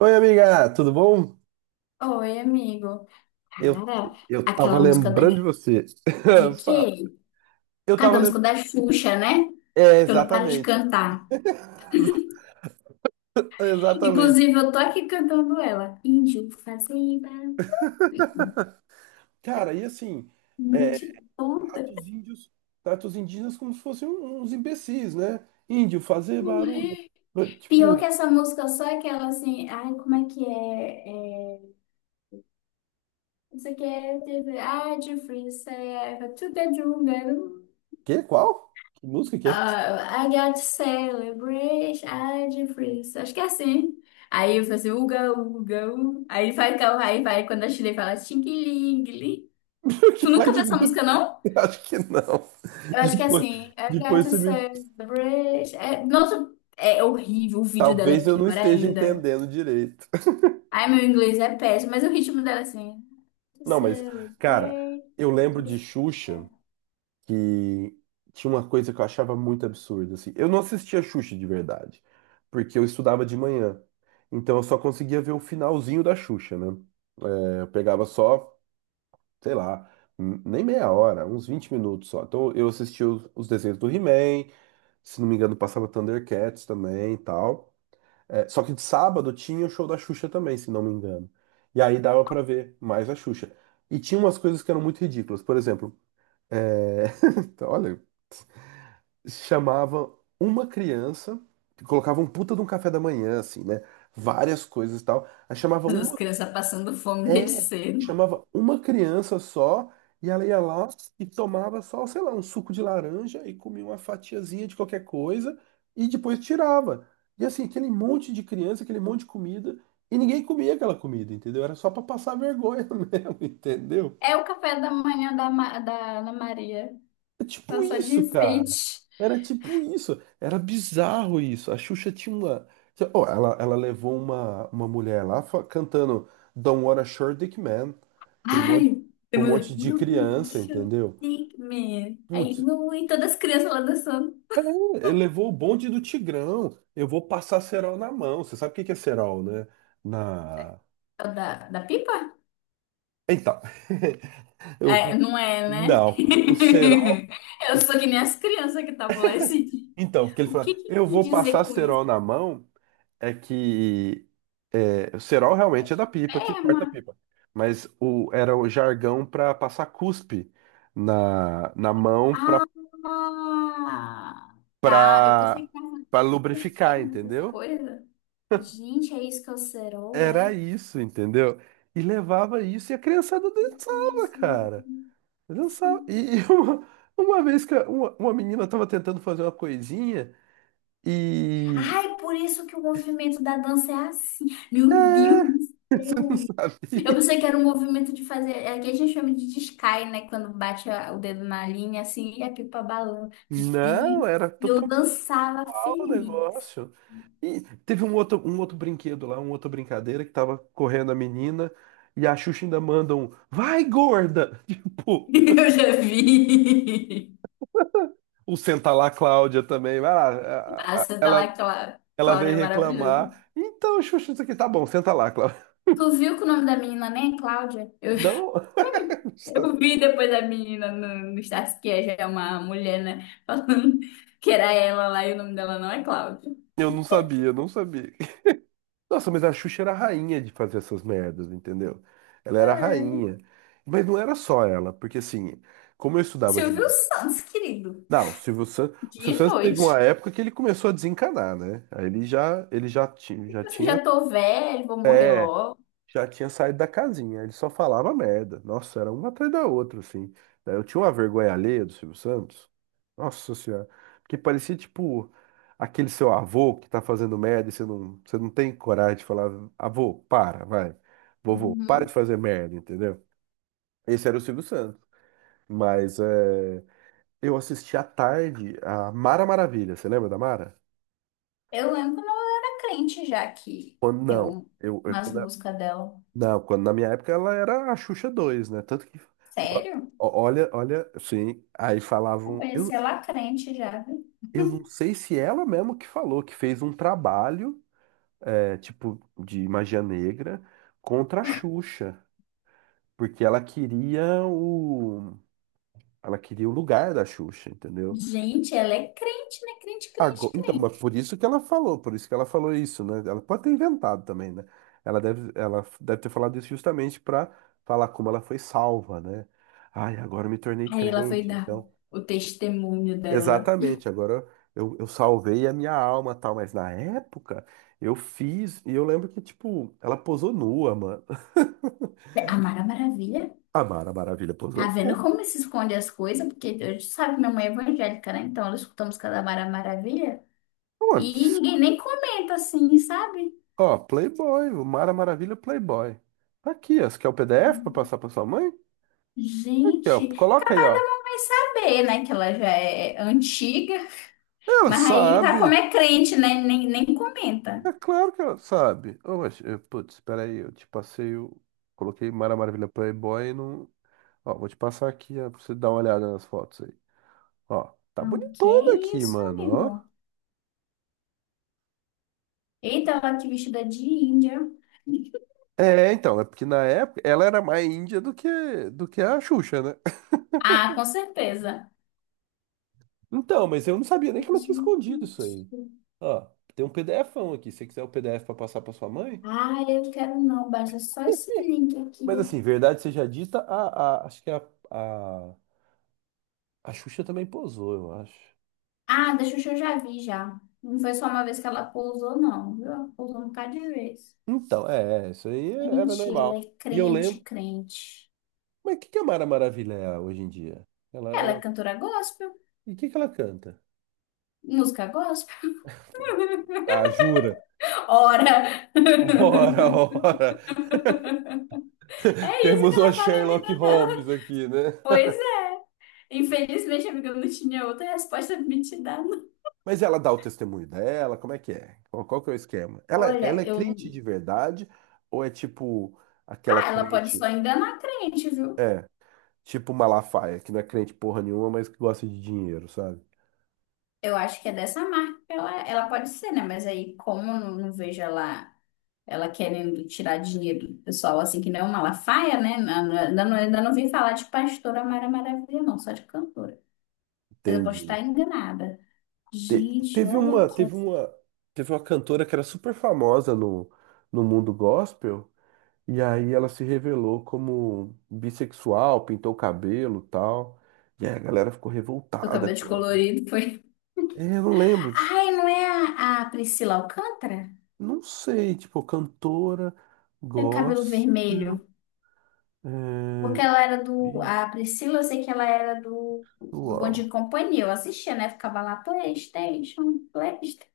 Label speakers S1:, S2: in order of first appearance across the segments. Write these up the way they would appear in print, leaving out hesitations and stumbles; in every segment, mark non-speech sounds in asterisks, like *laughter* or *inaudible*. S1: Oi, amiga, tudo bom?
S2: Oi, amigo.
S1: Eu,
S2: Cara,
S1: eu tava
S2: aquela música da...
S1: lembrando de você.
S2: De
S1: *laughs*
S2: quê?
S1: Fala. Eu tava
S2: Cada
S1: lembrando.
S2: música da Xuxa, né?
S1: É,
S2: Que eu não paro de
S1: exatamente.
S2: cantar.
S1: *laughs* Exatamente.
S2: Inclusive, eu tô aqui cantando ela. Índio fazenda,
S1: Cara, e assim, é,
S2: noite toda.
S1: trata os índios, trata os indígenas como se fossem uns imbecis, né? Índio, fazer barulho.
S2: Ué. Pior que
S1: Tipo,
S2: essa música, só é aquela assim... Ai, como é que é? Não sei o que é... Ah, de freestyle, to the jungle.
S1: que? Qual? Que música que é? Essa?
S2: Ah, I got to celebrate a difference. Acho que é assim. Aí eu faço assim, uga, uga, uga. Aí vai, aí vai, quando a Chile fala tingue-lingue.
S1: *laughs* Que
S2: Tu nunca
S1: raio
S2: viu
S1: de
S2: essa música,
S1: música?
S2: não?
S1: *laughs* Acho que não.
S2: Eu
S1: *laughs*
S2: acho que é
S1: Depois,
S2: assim. I got
S1: depois
S2: to
S1: você me.
S2: celebrate. É, nossa, é horrível. O vídeo dela é
S1: Talvez eu não
S2: pior
S1: esteja
S2: ainda.
S1: entendendo direito.
S2: Ai, meu inglês é péssimo, mas o ritmo dela é assim.
S1: *laughs*
S2: To
S1: Não, mas, cara,
S2: celebrate
S1: eu
S2: a
S1: lembro de
S2: difference.
S1: Xuxa. Que tinha uma coisa que eu achava muito absurda, assim. Eu não assistia Xuxa de verdade, porque eu estudava de manhã. Então eu só conseguia ver o finalzinho da Xuxa, né? É, eu pegava só, sei lá, nem meia hora, uns 20 minutos só. Então eu assistia os desenhos do He-Man, se não me engano, passava Thundercats também e tal. É, só que de sábado tinha o show da Xuxa também, se não me engano. E aí dava pra ver mais a Xuxa. E tinha umas coisas que eram muito ridículas. Por exemplo, é... *laughs* olha, chamava uma criança, que colocava um puta de um café da manhã, assim, né? Várias coisas e tal. Aí chamava
S2: As
S1: uma,
S2: crianças passando fome desde
S1: é,
S2: cedo.
S1: chamava uma criança só, e ela ia lá e tomava só, sei lá, um suco de laranja e comia uma fatiazinha de qualquer coisa e depois tirava. E assim, aquele monte de criança, aquele monte de comida, e ninguém comia aquela comida, entendeu? Era só pra passar vergonha *laughs* mesmo, entendeu?
S2: É o café da manhã da da Ana Maria.
S1: É tipo
S2: Ela só de
S1: isso, cara.
S2: enfeite.
S1: Era tipo isso. Era bizarro isso. A Xuxa tinha uma. Ó, ela levou uma mulher lá cantando Don't Wanna Short Dick Man pra um monte,
S2: Ai,
S1: pra um
S2: demorou.
S1: monte de criança,
S2: Gaúcha,
S1: entendeu?
S2: Pigman. Aí,
S1: Putz,
S2: não, e todas as crianças lá dançando.
S1: ele levou o bonde do Tigrão. Eu vou passar cerol na mão. Você sabe o que que é cerol, né? Na.
S2: É o da pipa?
S1: Então. *laughs*
S2: É,
S1: Eu...
S2: não é, né?
S1: Não. O cerol.
S2: *laughs* Eu sou que nem as crianças que estavam lá esse dia.
S1: Então, porque ele
S2: O que
S1: fala,
S2: que
S1: eu
S2: quis
S1: vou passar
S2: dizer com isso?
S1: cerol na mão. É que é, o cerol realmente é da pipa que
S2: Perma.
S1: corta a pipa, mas o, era o jargão para passar cuspe na mão para
S2: Ah, tá. Eu pensei
S1: para
S2: que tava de
S1: lubrificar,
S2: perna, essas
S1: entendeu?
S2: coisas. Gente, é isso que é o cerol,
S1: Era
S2: é?
S1: isso, entendeu? E levava isso e a criançada
S2: Eu tava
S1: dançava,
S2: assim,
S1: cara. Dançava.
S2: sim.
S1: E *laughs* uma, uma vez que uma menina tava tentando fazer uma coisinha e
S2: Ai, por isso que o movimento da dança é assim. Meu Deus do
S1: *laughs* você não
S2: céu. Eu
S1: sabia.
S2: pensei que era um movimento de fazer. É que a gente chama de descai, né? Quando bate o dedo na linha, assim, e a pipa balança. Meu
S1: Não,
S2: Deus.
S1: era
S2: E eu
S1: totalmente.
S2: dançava
S1: O
S2: feliz.
S1: negócio. E teve um outro brinquedo lá, uma outra brincadeira que tava correndo a menina e a Xuxa ainda manda um vai, gorda! *laughs* Tipo,
S2: *laughs* Eu já vi.
S1: o senta lá Cláudia também, vai lá.
S2: Ah, você tá
S1: Ela,
S2: lá,
S1: ela
S2: Cláudia,
S1: veio
S2: é maravilhoso.
S1: reclamar. Então, Xuxa, isso aqui tá bom, senta lá, Cláudia.
S2: Tu viu que o nome da menina nem é Cláudia?
S1: Não,
S2: *laughs* Eu
S1: *laughs*
S2: vi depois da menina no Status, que é já é uma mulher, né? Falando que era ela lá e o nome dela não é Cláudia.
S1: eu não sabia, não sabia. Nossa, mas a Xuxa era a rainha de fazer essas merdas, entendeu? Ela era a rainha. Mas não era só ela, porque assim, como eu estudava de
S2: Silvio Santos, querido.
S1: Não, o Silvio
S2: De
S1: Santos teve uma
S2: noite.
S1: época que ele começou a desencanar, né? Aí ele já,
S2: Tipo assim, já tô velho, vou morrer logo.
S1: já tinha saído da casinha, ele só falava merda. Nossa, era uma atrás da outra, assim. Daí eu tinha uma vergonha alheia do Silvio Santos. Nossa Senhora, porque parecia tipo aquele seu avô que tá fazendo merda e você não tem coragem de falar, avô, para, vai. Vovô, para de
S2: Uhum.
S1: fazer merda, entendeu? Esse era o Silvio Santos. Mas é, eu assisti à tarde a Mara Maravilha, você lembra da Mara?
S2: Eu lembro quando eu era crente já que
S1: Quando
S2: tem
S1: não,
S2: umas músicas dela.
S1: não, quando na minha época ela era a Xuxa 2 né? Tanto que,
S2: Sério?
S1: ó, sim, aí falavam,
S2: Apareceu lá crente já, viu?
S1: eu não sei se ela mesma que falou, que fez um trabalho, é, tipo, de magia negra contra a Xuxa, porque ela queria o lugar da Xuxa, entendeu?
S2: Gente, ela é crente, né? Crente, crente,
S1: Então, mas
S2: crente.
S1: por isso que ela falou, por isso que ela falou isso, né? Ela pode ter inventado também, né? Ela deve ter falado isso justamente para falar como ela foi salva, né? Ai, agora eu me tornei
S2: Aí ela foi
S1: crente,
S2: dar
S1: então.
S2: o testemunho dela.
S1: Exatamente, agora eu salvei a minha alma, tal, mas na época eu fiz, e eu lembro que, tipo, ela posou nua, mano. *laughs*
S2: A Mara Maravilha.
S1: A Mara Maravilha posou
S2: Tá vendo
S1: nua.
S2: como se esconde as coisas? Porque a sabe que minha mãe é evangélica, né? Então ela escuta a música da Mara Maravilha.
S1: Mano,
S2: E ninguém nem comenta assim, sabe?
S1: ó, Playboy, o Mara Maravilha Playboy. Tá aqui, ó. Você quer o PDF para passar para sua mãe? Aqui, ó.
S2: Gente,
S1: Coloca aí,
S2: capaz da
S1: ó.
S2: mamãe saber, né? Que ela já é antiga,
S1: Ela
S2: mas aí tá como
S1: sabe.
S2: é crente, né? Nem comenta.
S1: É claro que ela sabe. Oh, mas, putz, espera aí, eu te passei o... Coloquei Mara Maravilha Playboy e não... Ó, vou te passar aqui, ó, pra você dar uma olhada nas fotos aí. Ó, tá
S2: Ah, que
S1: bonitona aqui,
S2: isso,
S1: mano, ó.
S2: amigo? Eita, ela que vestida de índia.
S1: É, então, é porque na época ela era mais índia do que a Xuxa, né? *laughs*
S2: Ah, com certeza.
S1: Então, mas eu não sabia nem que ela tinha
S2: Gente.
S1: escondido isso aí. Ó, tem um PDFão aqui, se você quiser o PDF pra passar pra sua mãe.
S2: Ah, eu quero não, baixa só esse link aqui.
S1: Mas assim, verdade seja dita, acho que a, a Xuxa também posou, eu acho.
S2: Ah, da Xuxa eu já vi já. Não foi só uma vez que ela pousou, não, viu? Ela Pousou um bocado de vez.
S1: Então, isso aí era
S2: Gente, ela é
S1: normal. E eu
S2: crente,
S1: lembro.
S2: crente.
S1: Mas o que que a Mara Maravilha é hoje em dia? Ela,
S2: Ela é
S1: ela...
S2: cantora gospel.
S1: E o que que ela canta?
S2: Música gospel?
S1: Ah, jura?
S2: Ora!
S1: *laughs* Ora,
S2: *laughs*
S1: ora!
S2: É isso que
S1: Temos uma
S2: ela faz na
S1: Sherlock
S2: vida dela.
S1: Holmes aqui, né?
S2: Pois é. Infelizmente, amiga, eu não tinha outra resposta pra me te dar, não.
S1: Mas ela dá o testemunho dela? Como é que é? Qual que é o esquema? Ela
S2: Olha,
S1: é
S2: eu.
S1: crente de verdade? Ou é tipo aquela
S2: Ah, ela pode
S1: crente.
S2: só enganar a crente, viu?
S1: É, tipo Malafaia, que não é crente porra nenhuma, mas que gosta de dinheiro, sabe?
S2: Eu acho que é dessa marca que ela pode ser, né? Mas aí, como eu não vejo ela querendo tirar dinheiro do pessoal, assim, que não é uma Malafaia, né? Ainda não vim falar de pastora Mara Maravilha, não, só de cantora. Mas eu posso
S1: Entende?
S2: estar enganada.
S1: Te-
S2: Gente,
S1: Teve
S2: olha
S1: uma,
S2: aqui.
S1: teve uma, teve uma cantora que era super famosa no mundo gospel, e aí ela se revelou como bissexual, pintou o cabelo, e tal. E aí a galera ficou
S2: Do
S1: revoltada
S2: cabelo
S1: com ela.
S2: descolorido foi.
S1: É, eu não lembro,
S2: Ai, não é a Priscila Alcântara?
S1: não sei, tipo, cantora
S2: Tem cabelo
S1: gospel,
S2: vermelho. Porque
S1: é,
S2: ela era do. A Priscila, eu sei que ela era do Bom Dia
S1: bissexual.
S2: e Companhia. Eu assistia, né? Ficava lá, PlayStation, PlayStation.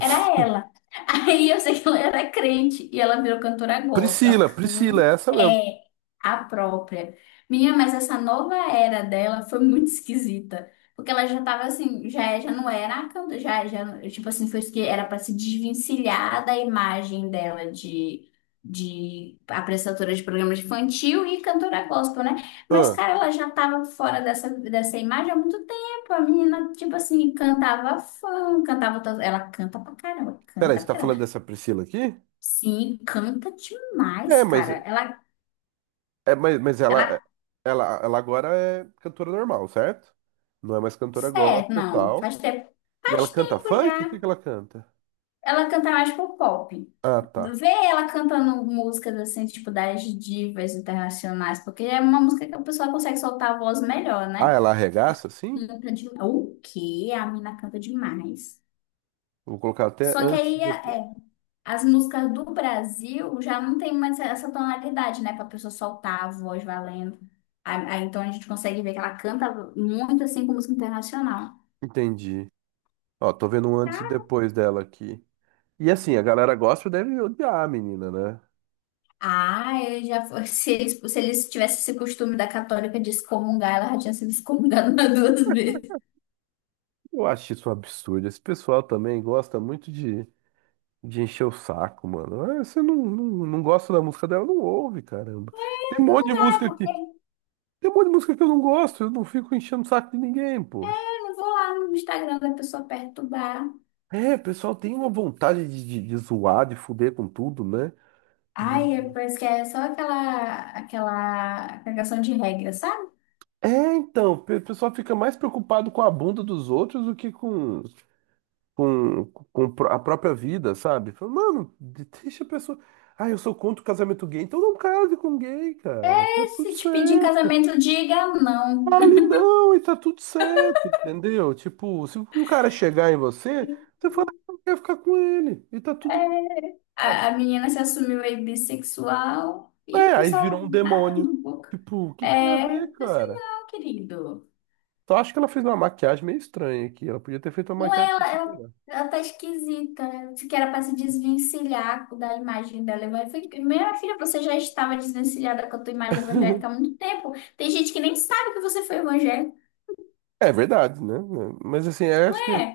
S2: Era ela. *laughs* Aí eu sei que ela era crente e ela virou cantora gospel. Ela
S1: Priscila,
S2: canta
S1: Priscila, é essa mesmo.
S2: é a própria. Minha, mas essa nova era dela foi muito esquisita. Porque ela já tava assim, já, já não era a cantora, já, já, tipo assim, foi isso que era para se desvencilhar da imagem dela de apresentadora de programas infantil e cantora gospel, né? Mas,
S1: Ah,
S2: cara, ela já tava fora dessa imagem há muito. Pô, a menina, tipo assim, cantava fã, cantava todas. Ela canta pra caramba,
S1: peraí,
S2: canta
S1: você
S2: pra
S1: tá falando
S2: caramba.
S1: dessa Priscila aqui?
S2: Sim, canta
S1: É,
S2: demais,
S1: mas
S2: cara.
S1: É, mas, mas ela,
S2: Ela,
S1: ela agora é cantora normal, certo? Não é mais cantora
S2: é,
S1: gospel e
S2: não,
S1: tal. E ela
S2: faz
S1: canta
S2: tempo
S1: funk? O
S2: já.
S1: que que ela canta?
S2: Ela canta mais pro pop.
S1: Ah, tá.
S2: Vê ela cantando músicas assim, tipo das divas internacionais, porque é uma música que a pessoa consegue soltar a voz melhor,
S1: Ah,
S2: né?
S1: ela arregaça, sim?
S2: Canta demais. O quê? A mina canta demais.
S1: Vou colocar até
S2: Só que
S1: antes e
S2: aí
S1: depois.
S2: é, as músicas do Brasil já não tem mais essa tonalidade, né? Pra pessoa soltar a voz valendo. Então a gente consegue ver que ela canta muito assim com música internacional.
S1: Entendi. Ó, tô vendo um antes e depois dela aqui. E assim, a galera gospel deve odiar a menina, né?
S2: Ah, eu já foi. *laughs* Se eles, se eles tivessem esse costume da católica de excomungar, ela já tinha sido excomungada *laughs* umas duas vezes.
S1: Eu acho isso um absurdo. Esse pessoal também gosta muito de, encher o saco, mano. Ah, você não gosta da música dela, não ouve, caramba. Tem um monte de
S2: Ah, é
S1: música aqui.
S2: porque eu
S1: Tem um monte de música que eu não gosto, eu não fico enchendo o saco de ninguém, poxa.
S2: não vou lá no Instagram da pessoa perturbar.
S1: É, o pessoal tem uma vontade de zoar, de fuder com tudo, né?
S2: Ai,
S1: De-
S2: é- parece que é só aquela cagação de regra, sabe?
S1: É, então, o pessoal fica mais preocupado com a bunda dos outros do que com, com a própria vida, sabe? Fala, mano, deixa a pessoa. Ah, eu sou contra o casamento gay, então não case com gay, cara. Tá
S2: É,
S1: tudo
S2: se te pedir em
S1: certo.
S2: casamento, diga não.
S1: Fale não, e tá tudo certo, entendeu? Tipo, se um cara chegar em você, você fala que não quer ficar com ele, e tá tudo bem.
S2: A menina se assumiu aí bissexual e o
S1: É, aí
S2: pessoal
S1: virou um
S2: nada
S1: demônio.
S2: no boca.
S1: Tipo, o que que tem a
S2: É,
S1: ver,
S2: eu falei assim,
S1: cara?
S2: não, querido.
S1: Só acho que ela fez uma maquiagem meio estranha aqui. Ela podia ter feito uma
S2: Não
S1: maquiagem
S2: é,
S1: um pouquinho melhor.
S2: ela tá esquisita, né? Se que era para se desvencilhar da imagem dela. Eu falei, minha filha, você já estava desvencilhada com a tua imagem evangélica há muito tempo. Tem gente que nem sabe que você foi evangélica.
S1: É verdade, né? Mas assim, eu acho
S2: Ué,
S1: que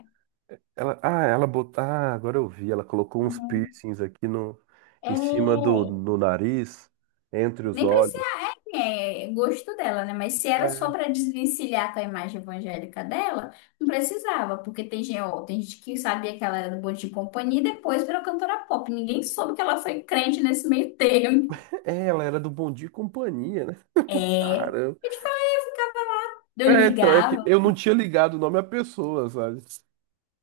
S1: ela. Ah, ela botou. Ah, agora eu vi. Ela colocou uns
S2: uhum.
S1: piercings aqui no...
S2: É,
S1: em cima do no nariz, entre os
S2: nem precisa,
S1: olhos.
S2: é gosto dela, né? Mas se era só
S1: É,
S2: para desvencilhar com a imagem evangélica dela, não precisava, porque tem, gente ó, tem gente que sabia que ela era do Bom de Companhia e depois virou cantora pop. Ninguém soube que ela foi crente nesse meio termo.
S1: ela era do Bom Dia e Companhia, né?
S2: É.
S1: Caramba.
S2: Eu
S1: É, então, é que
S2: ligava.
S1: eu não tinha ligado o nome à pessoa, sabe?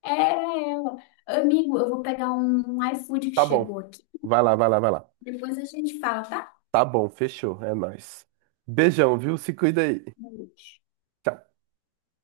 S2: Era ela. Amigo, eu vou pegar um iFood que
S1: Tá bom.
S2: chegou aqui.
S1: Vai lá.
S2: Depois a gente fala, tá?
S1: Tá bom, fechou, é nóis. Beijão, viu? Se cuida aí.
S2: Boa noite.
S1: Tchau.